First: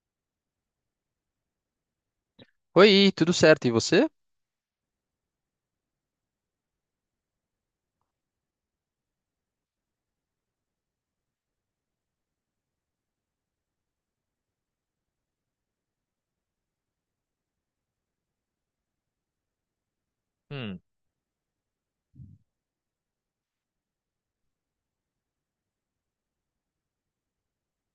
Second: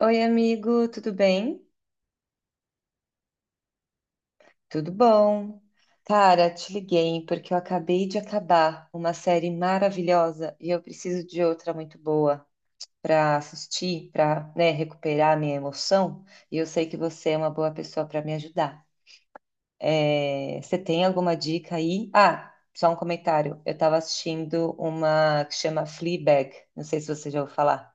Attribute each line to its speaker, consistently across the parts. Speaker 1: Oi, amigo, tudo bem?
Speaker 2: Oi, tudo certo? E você?
Speaker 1: Tudo bom? Cara, te liguei porque eu acabei de acabar uma série maravilhosa e eu preciso de outra muito boa para assistir, para, né, recuperar a minha emoção. E eu sei que você é uma boa pessoa para me ajudar. É, você
Speaker 2: Hum,
Speaker 1: tem alguma dica aí? Ah, só um comentário. Eu estava assistindo uma que chama Fleabag. Não sei se você já ouviu falar.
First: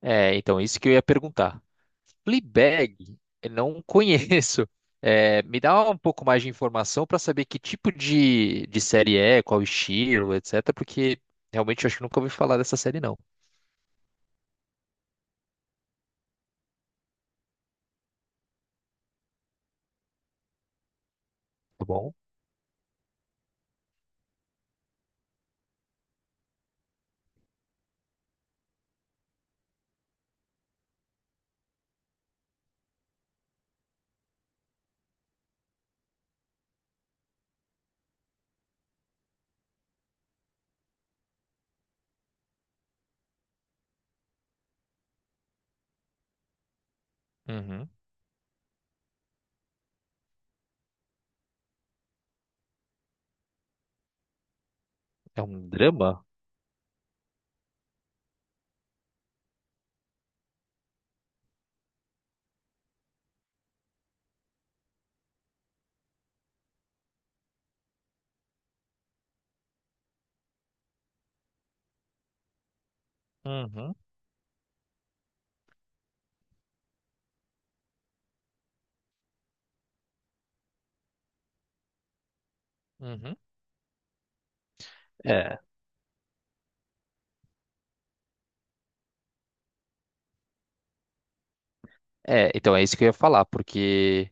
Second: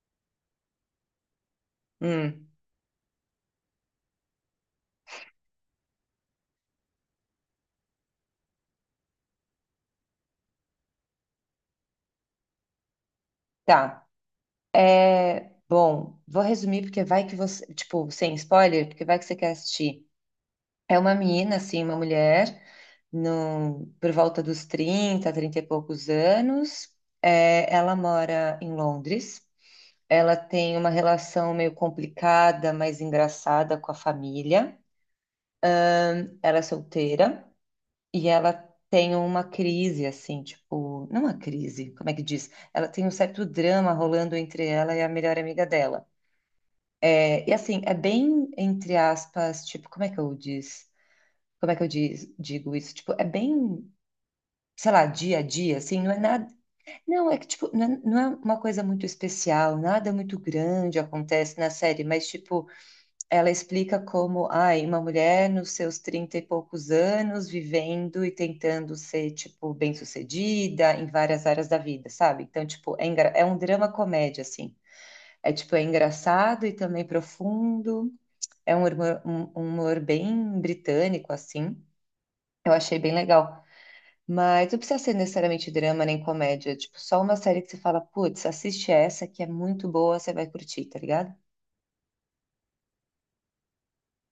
Speaker 2: É, então, isso que eu ia perguntar.
Speaker 1: Hum,
Speaker 2: Fleabag, eu não conheço. É, me dá um pouco mais de informação para saber que tipo de série é, qual estilo, etc. Porque realmente eu acho que nunca ouvi falar dessa série, não.
Speaker 1: tá. É, bom, vou resumir porque vai que você, tipo, sem spoiler, porque vai que você quer assistir. É uma menina, assim,
Speaker 2: Tá
Speaker 1: uma
Speaker 2: bom?
Speaker 1: mulher, no, por volta dos 30, 30 e poucos anos. É, ela mora em Londres. Ela tem uma relação meio complicada, mas engraçada com a família. Ela é solteira e ela tem uma crise, assim, tipo, não uma crise, como é que diz? Ela tem um certo drama rolando entre ela e a melhor amiga dela. É, e assim,
Speaker 2: Uhum.
Speaker 1: é bem, entre aspas, tipo, como é que eu diz? Como é que eu diz, digo isso? Tipo, é bem, sei lá, dia a
Speaker 2: É um
Speaker 1: dia, assim, não é
Speaker 2: drama?
Speaker 1: nada. Não, é que, tipo, não é, não é uma coisa muito especial, nada muito grande acontece na série, mas, tipo, ela explica como, ai, uma mulher nos seus 30 e poucos anos, vivendo e tentando ser, tipo, bem-sucedida em várias áreas da vida, sabe? Então, tipo, é, engra- é um drama
Speaker 2: Uhum.
Speaker 1: comédia, assim. É, tipo, é engraçado e também profundo. É um humor, um humor bem britânico, assim. Eu achei bem
Speaker 2: Uhum.
Speaker 1: legal. Mas não precisa ser
Speaker 2: É.
Speaker 1: necessariamente drama nem comédia. Tipo, só uma série que você fala, putz, assiste essa que é muito boa, você vai curtir, tá ligado?
Speaker 2: É, então é isso que eu ia falar, porque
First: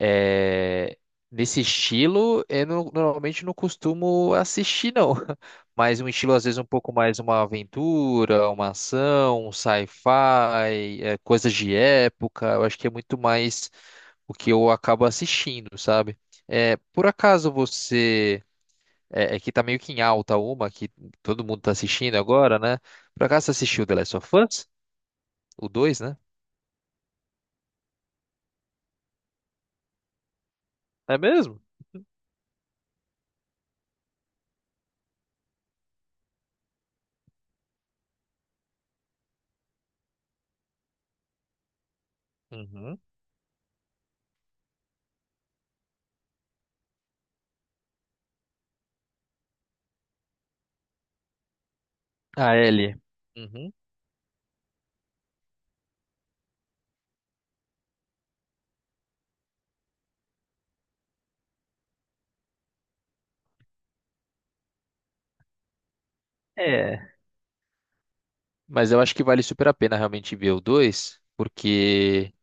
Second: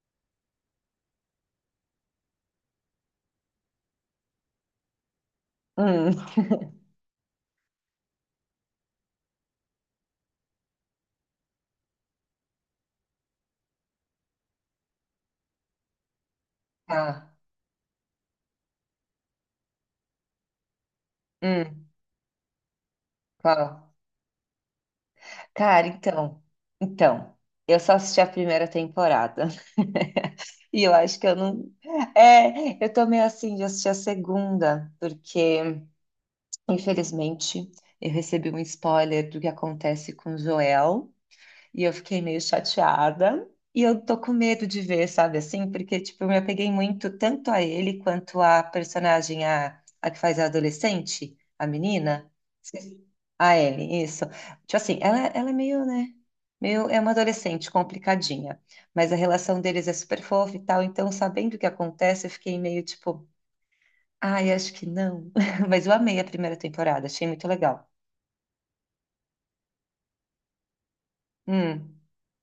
Speaker 2: é, nesse estilo, eu normalmente não costumo assistir, não. Mas um
Speaker 1: Hum.
Speaker 2: estilo, às vezes, um pouco mais uma aventura, uma ação, um sci-fi, é, coisas de época. Eu acho que é muito mais o que eu acabo assistindo, sabe? É, por
Speaker 1: Ah,
Speaker 2: acaso você. É que tá meio que em alta uma, que todo mundo tá
Speaker 1: hum,
Speaker 2: assistindo agora, né? Por acaso você assistiu
Speaker 1: qual?
Speaker 2: The Last of Us? O
Speaker 1: Cara,
Speaker 2: dois, né?
Speaker 1: então. Então. Eu só assisti a primeira temporada. E eu
Speaker 2: É
Speaker 1: acho que eu
Speaker 2: mesmo?
Speaker 1: não. É, eu tô meio assim de assistir a segunda, porque, infelizmente, eu recebi um spoiler do que acontece com Joel. E eu fiquei meio
Speaker 2: Uhum.
Speaker 1: chateada. E eu tô com medo de ver, sabe assim? Porque, tipo, eu me apeguei muito tanto a ele quanto a personagem, a que faz a adolescente, a menina.
Speaker 2: A Ellie.
Speaker 1: Esqueci. A
Speaker 2: Uhum.
Speaker 1: Ellie, isso. Tipo assim, ela é meio, né? Meio, é uma adolescente complicadinha. Mas a relação deles é super fofa e tal. Então, sabendo o que acontece, eu fiquei meio tipo, ai, acho que não. Mas eu amei a primeira temporada,
Speaker 2: É.
Speaker 1: achei muito legal.
Speaker 2: Mas eu acho que vale super a pena realmente ver o dois,
Speaker 1: Hum,
Speaker 2: porque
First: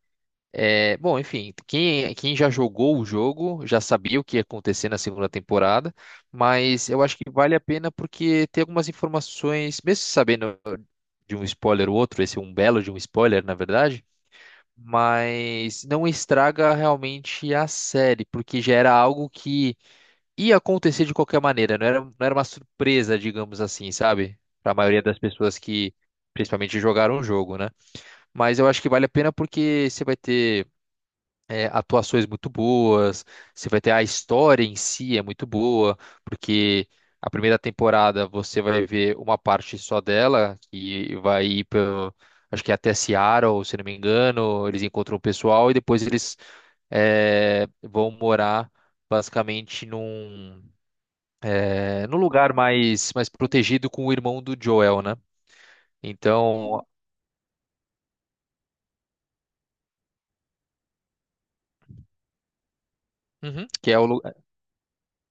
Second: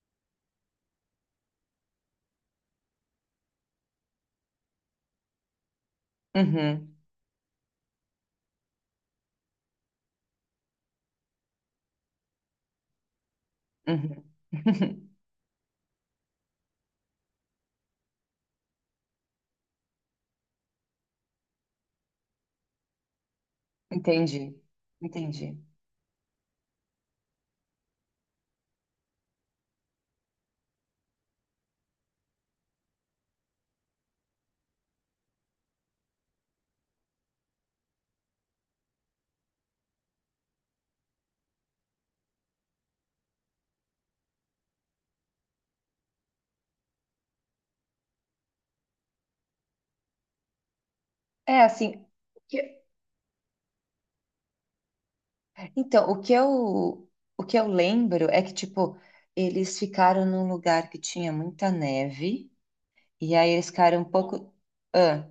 Speaker 2: é, bom, enfim, quem já jogou o jogo já sabia o que ia acontecer na segunda temporada, mas
Speaker 1: uhum,
Speaker 2: eu acho que vale a pena porque tem algumas informações, mesmo sabendo de um spoiler ou outro. Esse é um belo de um spoiler, na verdade,
Speaker 1: uhum.
Speaker 2: mas não estraga realmente a série, porque já era algo que ia acontecer de qualquer maneira, não era uma surpresa, digamos assim, sabe?
Speaker 1: Entendi,
Speaker 2: Para a maioria das pessoas
Speaker 1: entendi.
Speaker 2: que principalmente jogaram o jogo, né? Mas eu acho que vale a pena porque você vai ter é, atuações muito boas, você vai ter a história em si é muito boa, porque a primeira temporada você vai ver uma parte só dela, que vai ir pelo, acho que é até Seattle, se não me engano. Eles encontram o pessoal e depois eles é, vão morar basicamente num,
Speaker 1: É assim,
Speaker 2: é, num
Speaker 1: o
Speaker 2: lugar
Speaker 1: que-
Speaker 2: mais protegido com o irmão do Joel, né?
Speaker 1: então,
Speaker 2: Então,
Speaker 1: o que eu lembro é que, tipo, eles ficaram num lugar que tinha muita neve, e aí eles
Speaker 2: uhum. que é
Speaker 1: ficaram um
Speaker 2: o, lu-
Speaker 1: pouco. Ah,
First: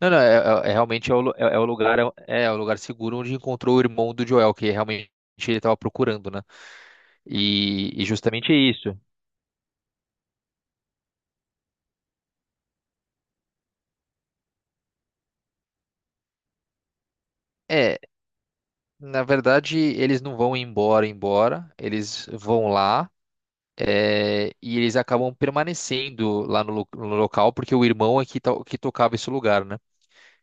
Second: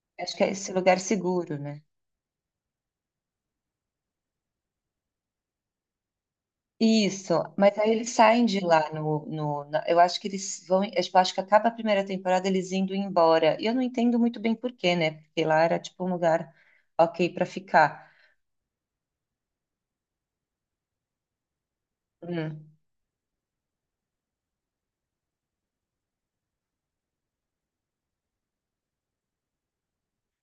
Speaker 2: Não, não,
Speaker 1: acho que é
Speaker 2: é, é-
Speaker 1: esse
Speaker 2: é
Speaker 1: lugar
Speaker 2: realmente é o, lu- é,
Speaker 1: seguro,
Speaker 2: é o
Speaker 1: né?
Speaker 2: lugar, é o lugar seguro onde encontrou o irmão do Joel, que realmente ele estava procurando, né?
Speaker 1: Isso, mas aí
Speaker 2: E
Speaker 1: eles saem
Speaker 2: justamente é
Speaker 1: de lá
Speaker 2: isso.
Speaker 1: no, no, na- eu acho que eles vão, eu tipo, acho que acaba a primeira temporada eles indo embora. E eu não entendo muito bem por quê, né? Porque lá era tipo um lugar ok pra
Speaker 2: É,
Speaker 1: ficar.
Speaker 2: na verdade, eles não vão embora, embora, eles vão
Speaker 1: Hum.
Speaker 2: lá, é, e eles acabam permanecendo lá no local, porque o irmão é que tocava esse lugar, né?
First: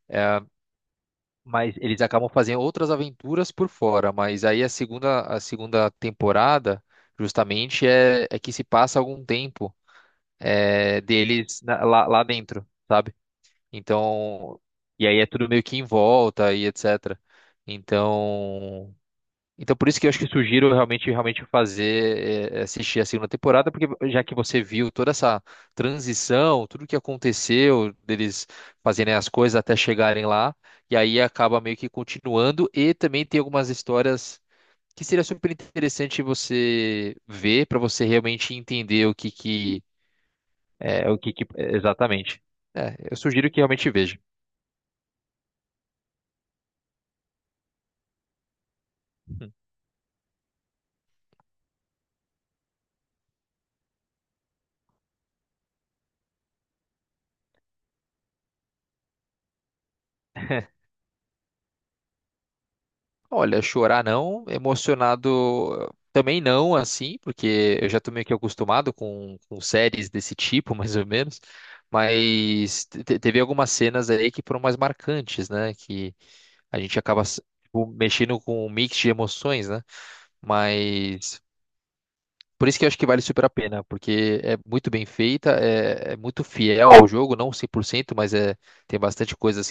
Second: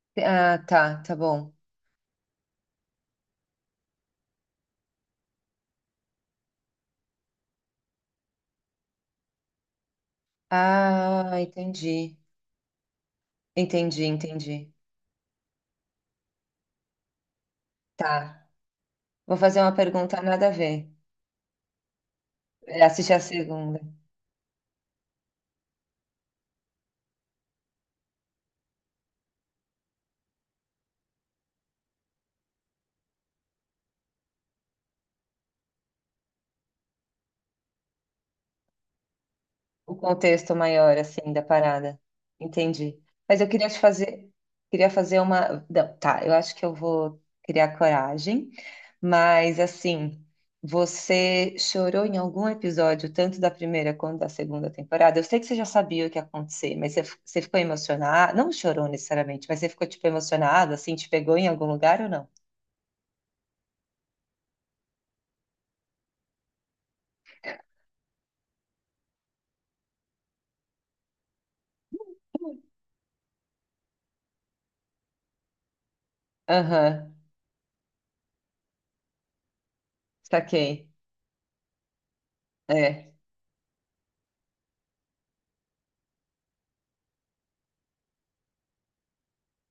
Speaker 2: É,
Speaker 1: Ah, tá, tá bom.
Speaker 2: mas eles acabam fazendo outras aventuras por fora, mas aí a segunda temporada, justamente, é que se passa algum tempo. É,
Speaker 1: Ah,
Speaker 2: deles
Speaker 1: entendi.
Speaker 2: lá dentro, sabe?
Speaker 1: Entendi,
Speaker 2: Então,
Speaker 1: entendi.
Speaker 2: e aí é tudo meio que em volta e etc.
Speaker 1: Tá.
Speaker 2: Então,
Speaker 1: Vou fazer uma
Speaker 2: por isso que eu acho
Speaker 1: pergunta
Speaker 2: que
Speaker 1: nada a
Speaker 2: sugiro
Speaker 1: ver.
Speaker 2: realmente fazer é,
Speaker 1: É,
Speaker 2: assistir a
Speaker 1: assistir a
Speaker 2: segunda temporada,
Speaker 1: segunda.
Speaker 2: porque já que você viu toda essa transição, tudo que aconteceu deles fazerem as coisas até chegarem lá, e aí acaba meio que continuando e também tem algumas histórias que seria super interessante você ver para você realmente entender o que que
Speaker 1: O contexto maior,
Speaker 2: é é o
Speaker 1: assim,
Speaker 2: que,
Speaker 1: da
Speaker 2: que-
Speaker 1: parada.
Speaker 2: exatamente. É,
Speaker 1: Entendi.
Speaker 2: eu
Speaker 1: Mas eu
Speaker 2: sugiro que
Speaker 1: queria te
Speaker 2: realmente veja.
Speaker 1: fazer. Queria fazer uma. Não, tá, eu acho que eu vou criar coragem. Mas, assim, você chorou em algum episódio, tanto da primeira quanto da segunda temporada? Eu sei que você já sabia o que ia acontecer, mas você, f- você ficou emocionada? Não chorou necessariamente, mas você ficou, tipo, emocionada, assim, te pegou em algum lugar ou não?
Speaker 2: Olha, chorar não, emocionado também não, assim, porque eu já tô meio que acostumado com séries desse tipo, mais ou menos. Mas teve algumas cenas aí que foram mais marcantes, né? Que a gente
Speaker 1: Aham,
Speaker 2: acaba tipo, mexendo com um mix de emoções, né?
Speaker 1: saquei.
Speaker 2: Mas por isso que eu acho que
Speaker 1: É,
Speaker 2: vale super a pena, porque é muito bem feita, é muito fiel ao jogo, não cem por cento, mas é, tem bastante coisas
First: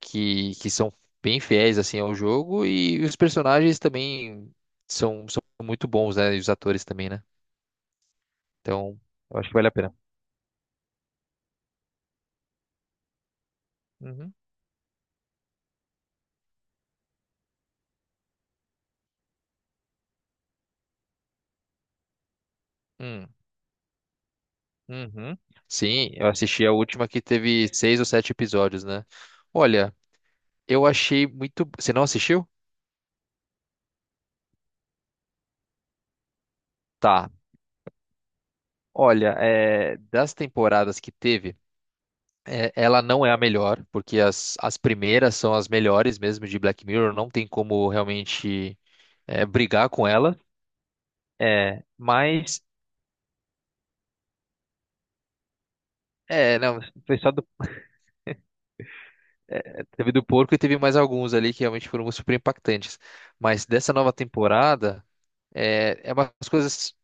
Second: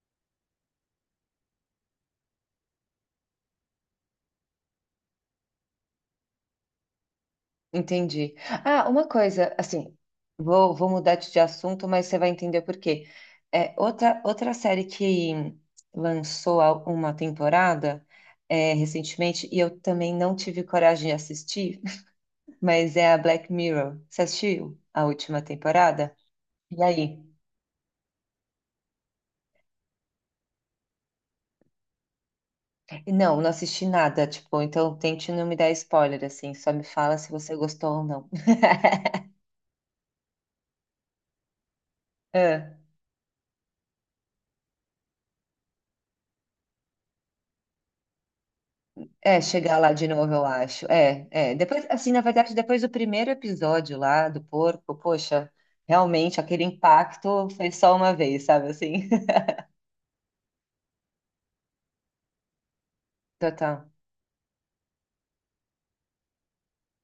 Speaker 2: que são bem fiéis assim ao jogo, e os personagens também são muito bons, né? E os atores também, né?
Speaker 1: entendi. Ah,
Speaker 2: Então,
Speaker 1: uma
Speaker 2: eu acho
Speaker 1: coisa,
Speaker 2: que vale a pena.
Speaker 1: assim, vou, vou mudar de assunto, mas você vai entender por quê. É, outra,
Speaker 2: Uhum.
Speaker 1: outra série que lançou a- uma temporada é, recentemente, e eu também não tive coragem de assistir, mas é a
Speaker 2: Hum.
Speaker 1: Black Mirror. Você assistiu a
Speaker 2: Uhum.
Speaker 1: última
Speaker 2: Sim,
Speaker 1: temporada?
Speaker 2: eu assisti a
Speaker 1: E
Speaker 2: última que
Speaker 1: aí?
Speaker 2: teve seis ou sete episódios, né? Olha, eu achei muito. Você não assistiu?
Speaker 1: Não, não assisti nada, tipo, então tente não me dar spoiler, assim, só me fala se
Speaker 2: Tá.
Speaker 1: você gostou ou não.
Speaker 2: Olha, é, das temporadas que teve, é,
Speaker 1: Ah.
Speaker 2: ela não é a melhor, porque as primeiras são as melhores mesmo de Black Mirror, não tem como realmente
Speaker 1: É,
Speaker 2: é,
Speaker 1: chegar
Speaker 2: brigar
Speaker 1: lá de
Speaker 2: com
Speaker 1: novo,
Speaker 2: ela.
Speaker 1: eu acho. É, é.
Speaker 2: É,
Speaker 1: Depois, assim, na verdade,
Speaker 2: mas
Speaker 1: depois do primeiro episódio lá do porco, poxa, realmente
Speaker 2: é,
Speaker 1: aquele
Speaker 2: não, foi só do,
Speaker 1: impacto foi só uma vez, sabe assim?
Speaker 2: teve do porco e teve mais alguns ali que realmente foram super impactantes. Mas
Speaker 1: Total.
Speaker 2: dessa nova temporada é umas coisas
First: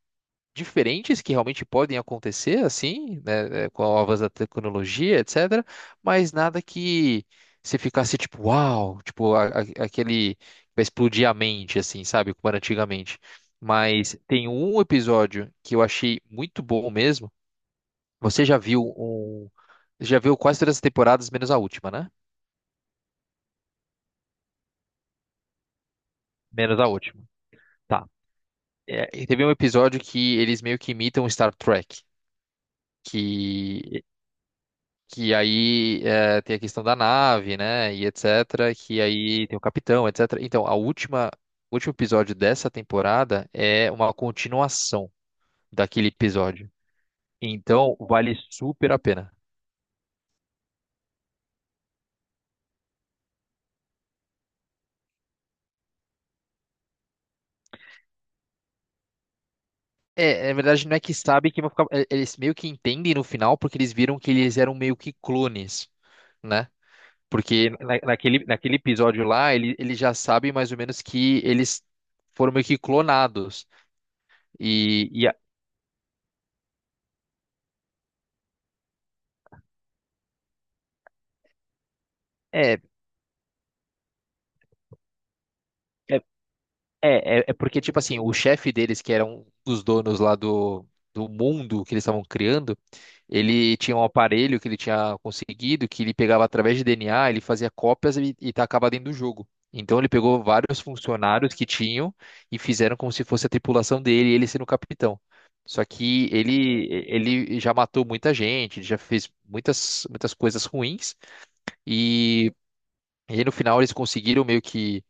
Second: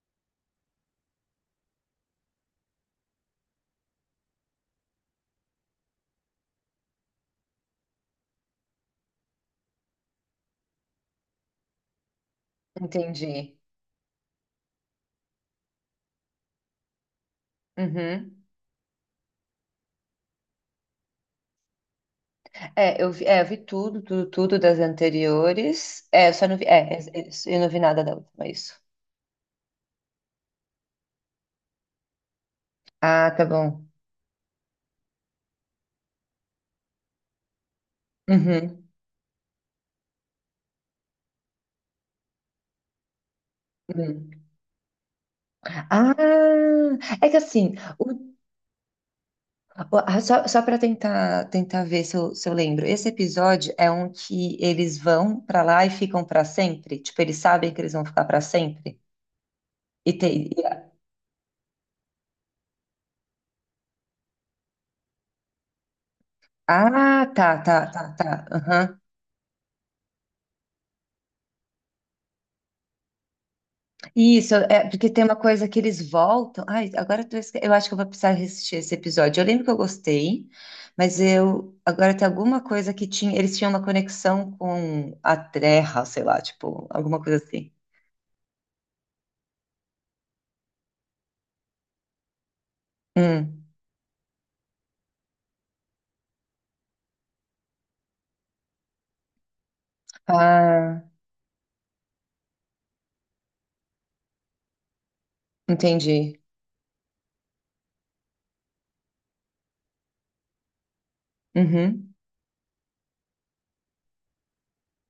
Speaker 2: diferentes que realmente podem acontecer, assim, né, é, com o avanço da tecnologia, etc. Mas nada que você ficasse tipo, uau, tipo aquele que vai explodir a mente, assim, sabe, como era antigamente.
Speaker 1: Entendi.
Speaker 2: Mas tem um episódio que eu achei muito bom mesmo.
Speaker 1: Uhum.
Speaker 2: Você já viu um. Já viu quase todas as temporadas, menos a última, né?
Speaker 1: É, eu vi tudo, tudo, tudo das anteriores. É, eu só não vi.
Speaker 2: Menos a
Speaker 1: É, é,
Speaker 2: última.
Speaker 1: é, eu não vi nada
Speaker 2: Tá.
Speaker 1: da última, é isso.
Speaker 2: É, e teve um episódio que eles meio que imitam Star Trek.
Speaker 1: Ah, tá bom.
Speaker 2: Que, que aí é, tem a questão da nave, né? E etc.
Speaker 1: Uhum.
Speaker 2: Que aí tem o capitão, etc. Então, a última, o último episódio dessa temporada é uma
Speaker 1: Uhum.
Speaker 2: continuação daquele
Speaker 1: Ah,
Speaker 2: episódio.
Speaker 1: é que assim,
Speaker 2: Então,
Speaker 1: o
Speaker 2: vale super a pena.
Speaker 1: ah, só, só para tentar tentar ver se eu, se eu lembro. Esse episódio é um que eles vão para lá e ficam para sempre? Tipo, eles sabem que eles vão ficar para sempre? E
Speaker 2: É,
Speaker 1: tem...
Speaker 2: na verdade,
Speaker 1: e-
Speaker 2: não é que sabe que vão ficar. Eles meio que entendem no final, porque eles viram que eles eram meio que clones, né?
Speaker 1: Ah, tá,
Speaker 2: Porque
Speaker 1: tá, tá, tá.
Speaker 2: naquele
Speaker 1: Aham.
Speaker 2: episódio lá, ele já sabe mais ou menos que eles foram meio que clonados.
Speaker 1: Isso, é
Speaker 2: E,
Speaker 1: porque tem
Speaker 2: e
Speaker 1: uma
Speaker 2: a-
Speaker 1: coisa que eles voltam. Ai, agora eu, tô esque- eu acho que eu vou precisar assistir esse episódio. Eu lembro que eu gostei, mas eu agora tem alguma
Speaker 2: é,
Speaker 1: coisa que tinha. Eles tinham uma conexão com a Terra, sei lá, tipo, alguma
Speaker 2: É,
Speaker 1: coisa
Speaker 2: é, é
Speaker 1: assim.
Speaker 2: porque, tipo assim, o chefe deles, que era um dos donos lá do mundo que eles estavam criando,
Speaker 1: Hum.
Speaker 2: ele tinha um aparelho que ele tinha conseguido, que ele pegava através de DNA, ele fazia cópias e tacava dentro do jogo. Então ele pegou vários
Speaker 1: Ah,
Speaker 2: funcionários que tinham e fizeram como se fosse a tripulação dele, ele sendo o capitão. Só que
Speaker 1: entendi.
Speaker 2: ele já matou muita gente, ele já fez muitas, muitas coisas ruins,
Speaker 1: Uhum.
Speaker 2: e, e aí no final eles conseguiram meio que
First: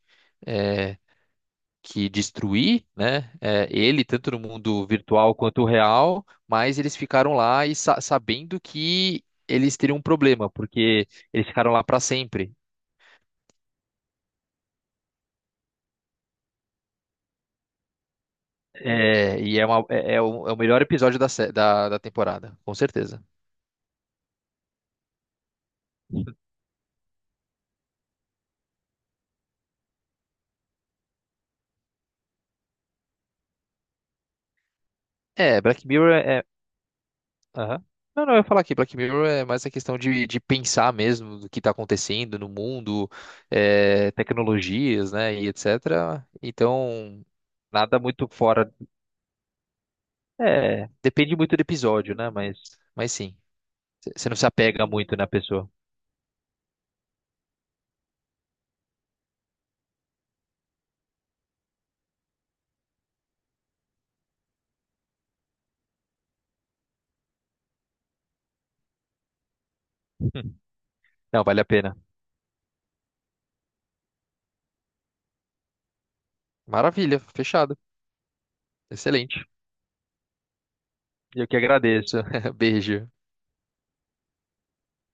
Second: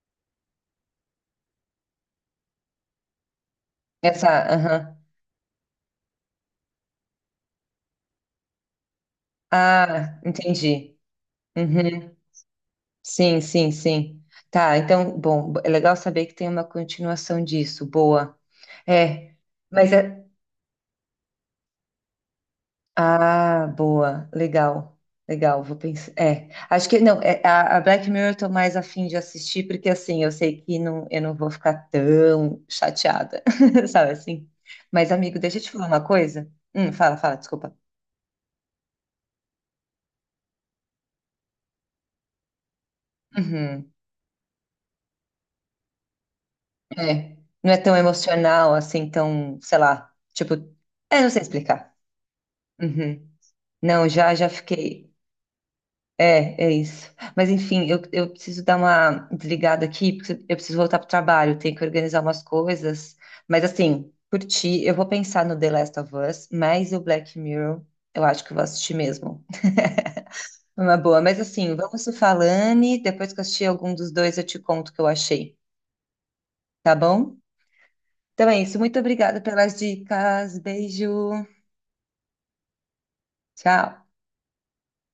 Speaker 2: é, que destruir, né? É, ele,
Speaker 1: Essa,
Speaker 2: tanto no mundo
Speaker 1: aham.
Speaker 2: virtual quanto real, mas eles ficaram lá e sabendo que eles teriam um
Speaker 1: Ah,
Speaker 2: problema,
Speaker 1: entendi.
Speaker 2: porque eles ficaram lá para
Speaker 1: Uhum.
Speaker 2: sempre.
Speaker 1: Sim, sim, sim. Tá, então, bom, é legal saber que tem uma continuação disso. Boa. É,
Speaker 2: É, e é, uma-
Speaker 1: mas
Speaker 2: é- é
Speaker 1: é.
Speaker 2: o, é o melhor episódio da temporada, com certeza.
Speaker 1: Ah, boa, legal. Legal, vou pensar. É, acho que não, é, a Black Mirror eu tô mais afim de assistir, porque assim, eu sei que não, eu não vou ficar tão chateada, sabe assim? Mas, amigo, deixa
Speaker 2: É,
Speaker 1: eu te
Speaker 2: Black
Speaker 1: falar uma
Speaker 2: Mirror é.
Speaker 1: coisa. Fala, fala, desculpa.
Speaker 2: Aham. Não, não, eu ia falar aqui, Black Mirror é mais a questão de pensar mesmo do que está acontecendo no mundo,
Speaker 1: Uhum.
Speaker 2: é, tecnologias, né, e etc. Então,
Speaker 1: É, não é tão
Speaker 2: nada muito fora.
Speaker 1: emocional assim, tão, sei lá, tipo,
Speaker 2: É,
Speaker 1: é, não
Speaker 2: depende
Speaker 1: sei
Speaker 2: muito do
Speaker 1: explicar.
Speaker 2: episódio, né? Mas
Speaker 1: Uhum.
Speaker 2: sim,
Speaker 1: Não,
Speaker 2: Você
Speaker 1: já
Speaker 2: não se
Speaker 1: já
Speaker 2: apega
Speaker 1: fiquei.
Speaker 2: muito na pessoa.
Speaker 1: É, é isso. Mas enfim, eu preciso dar uma desligada aqui, porque eu preciso voltar pro trabalho, tenho que organizar umas coisas. Mas assim, por ti, eu vou pensar no The Last of Us, mas o Black Mirror, eu acho que eu vou assistir mesmo. É uma boa, mas
Speaker 2: Não, vale a
Speaker 1: assim,
Speaker 2: pena.
Speaker 1: vamos se falando e depois que eu assistir algum dos dois, eu te conto o que eu achei, tá
Speaker 2: Maravilha,
Speaker 1: bom?
Speaker 2: fechado.
Speaker 1: Então é isso, muito obrigada
Speaker 2: Excelente.
Speaker 1: pelas dicas, beijo!
Speaker 2: Eu que agradeço. Beijo.
Speaker 1: Tchau.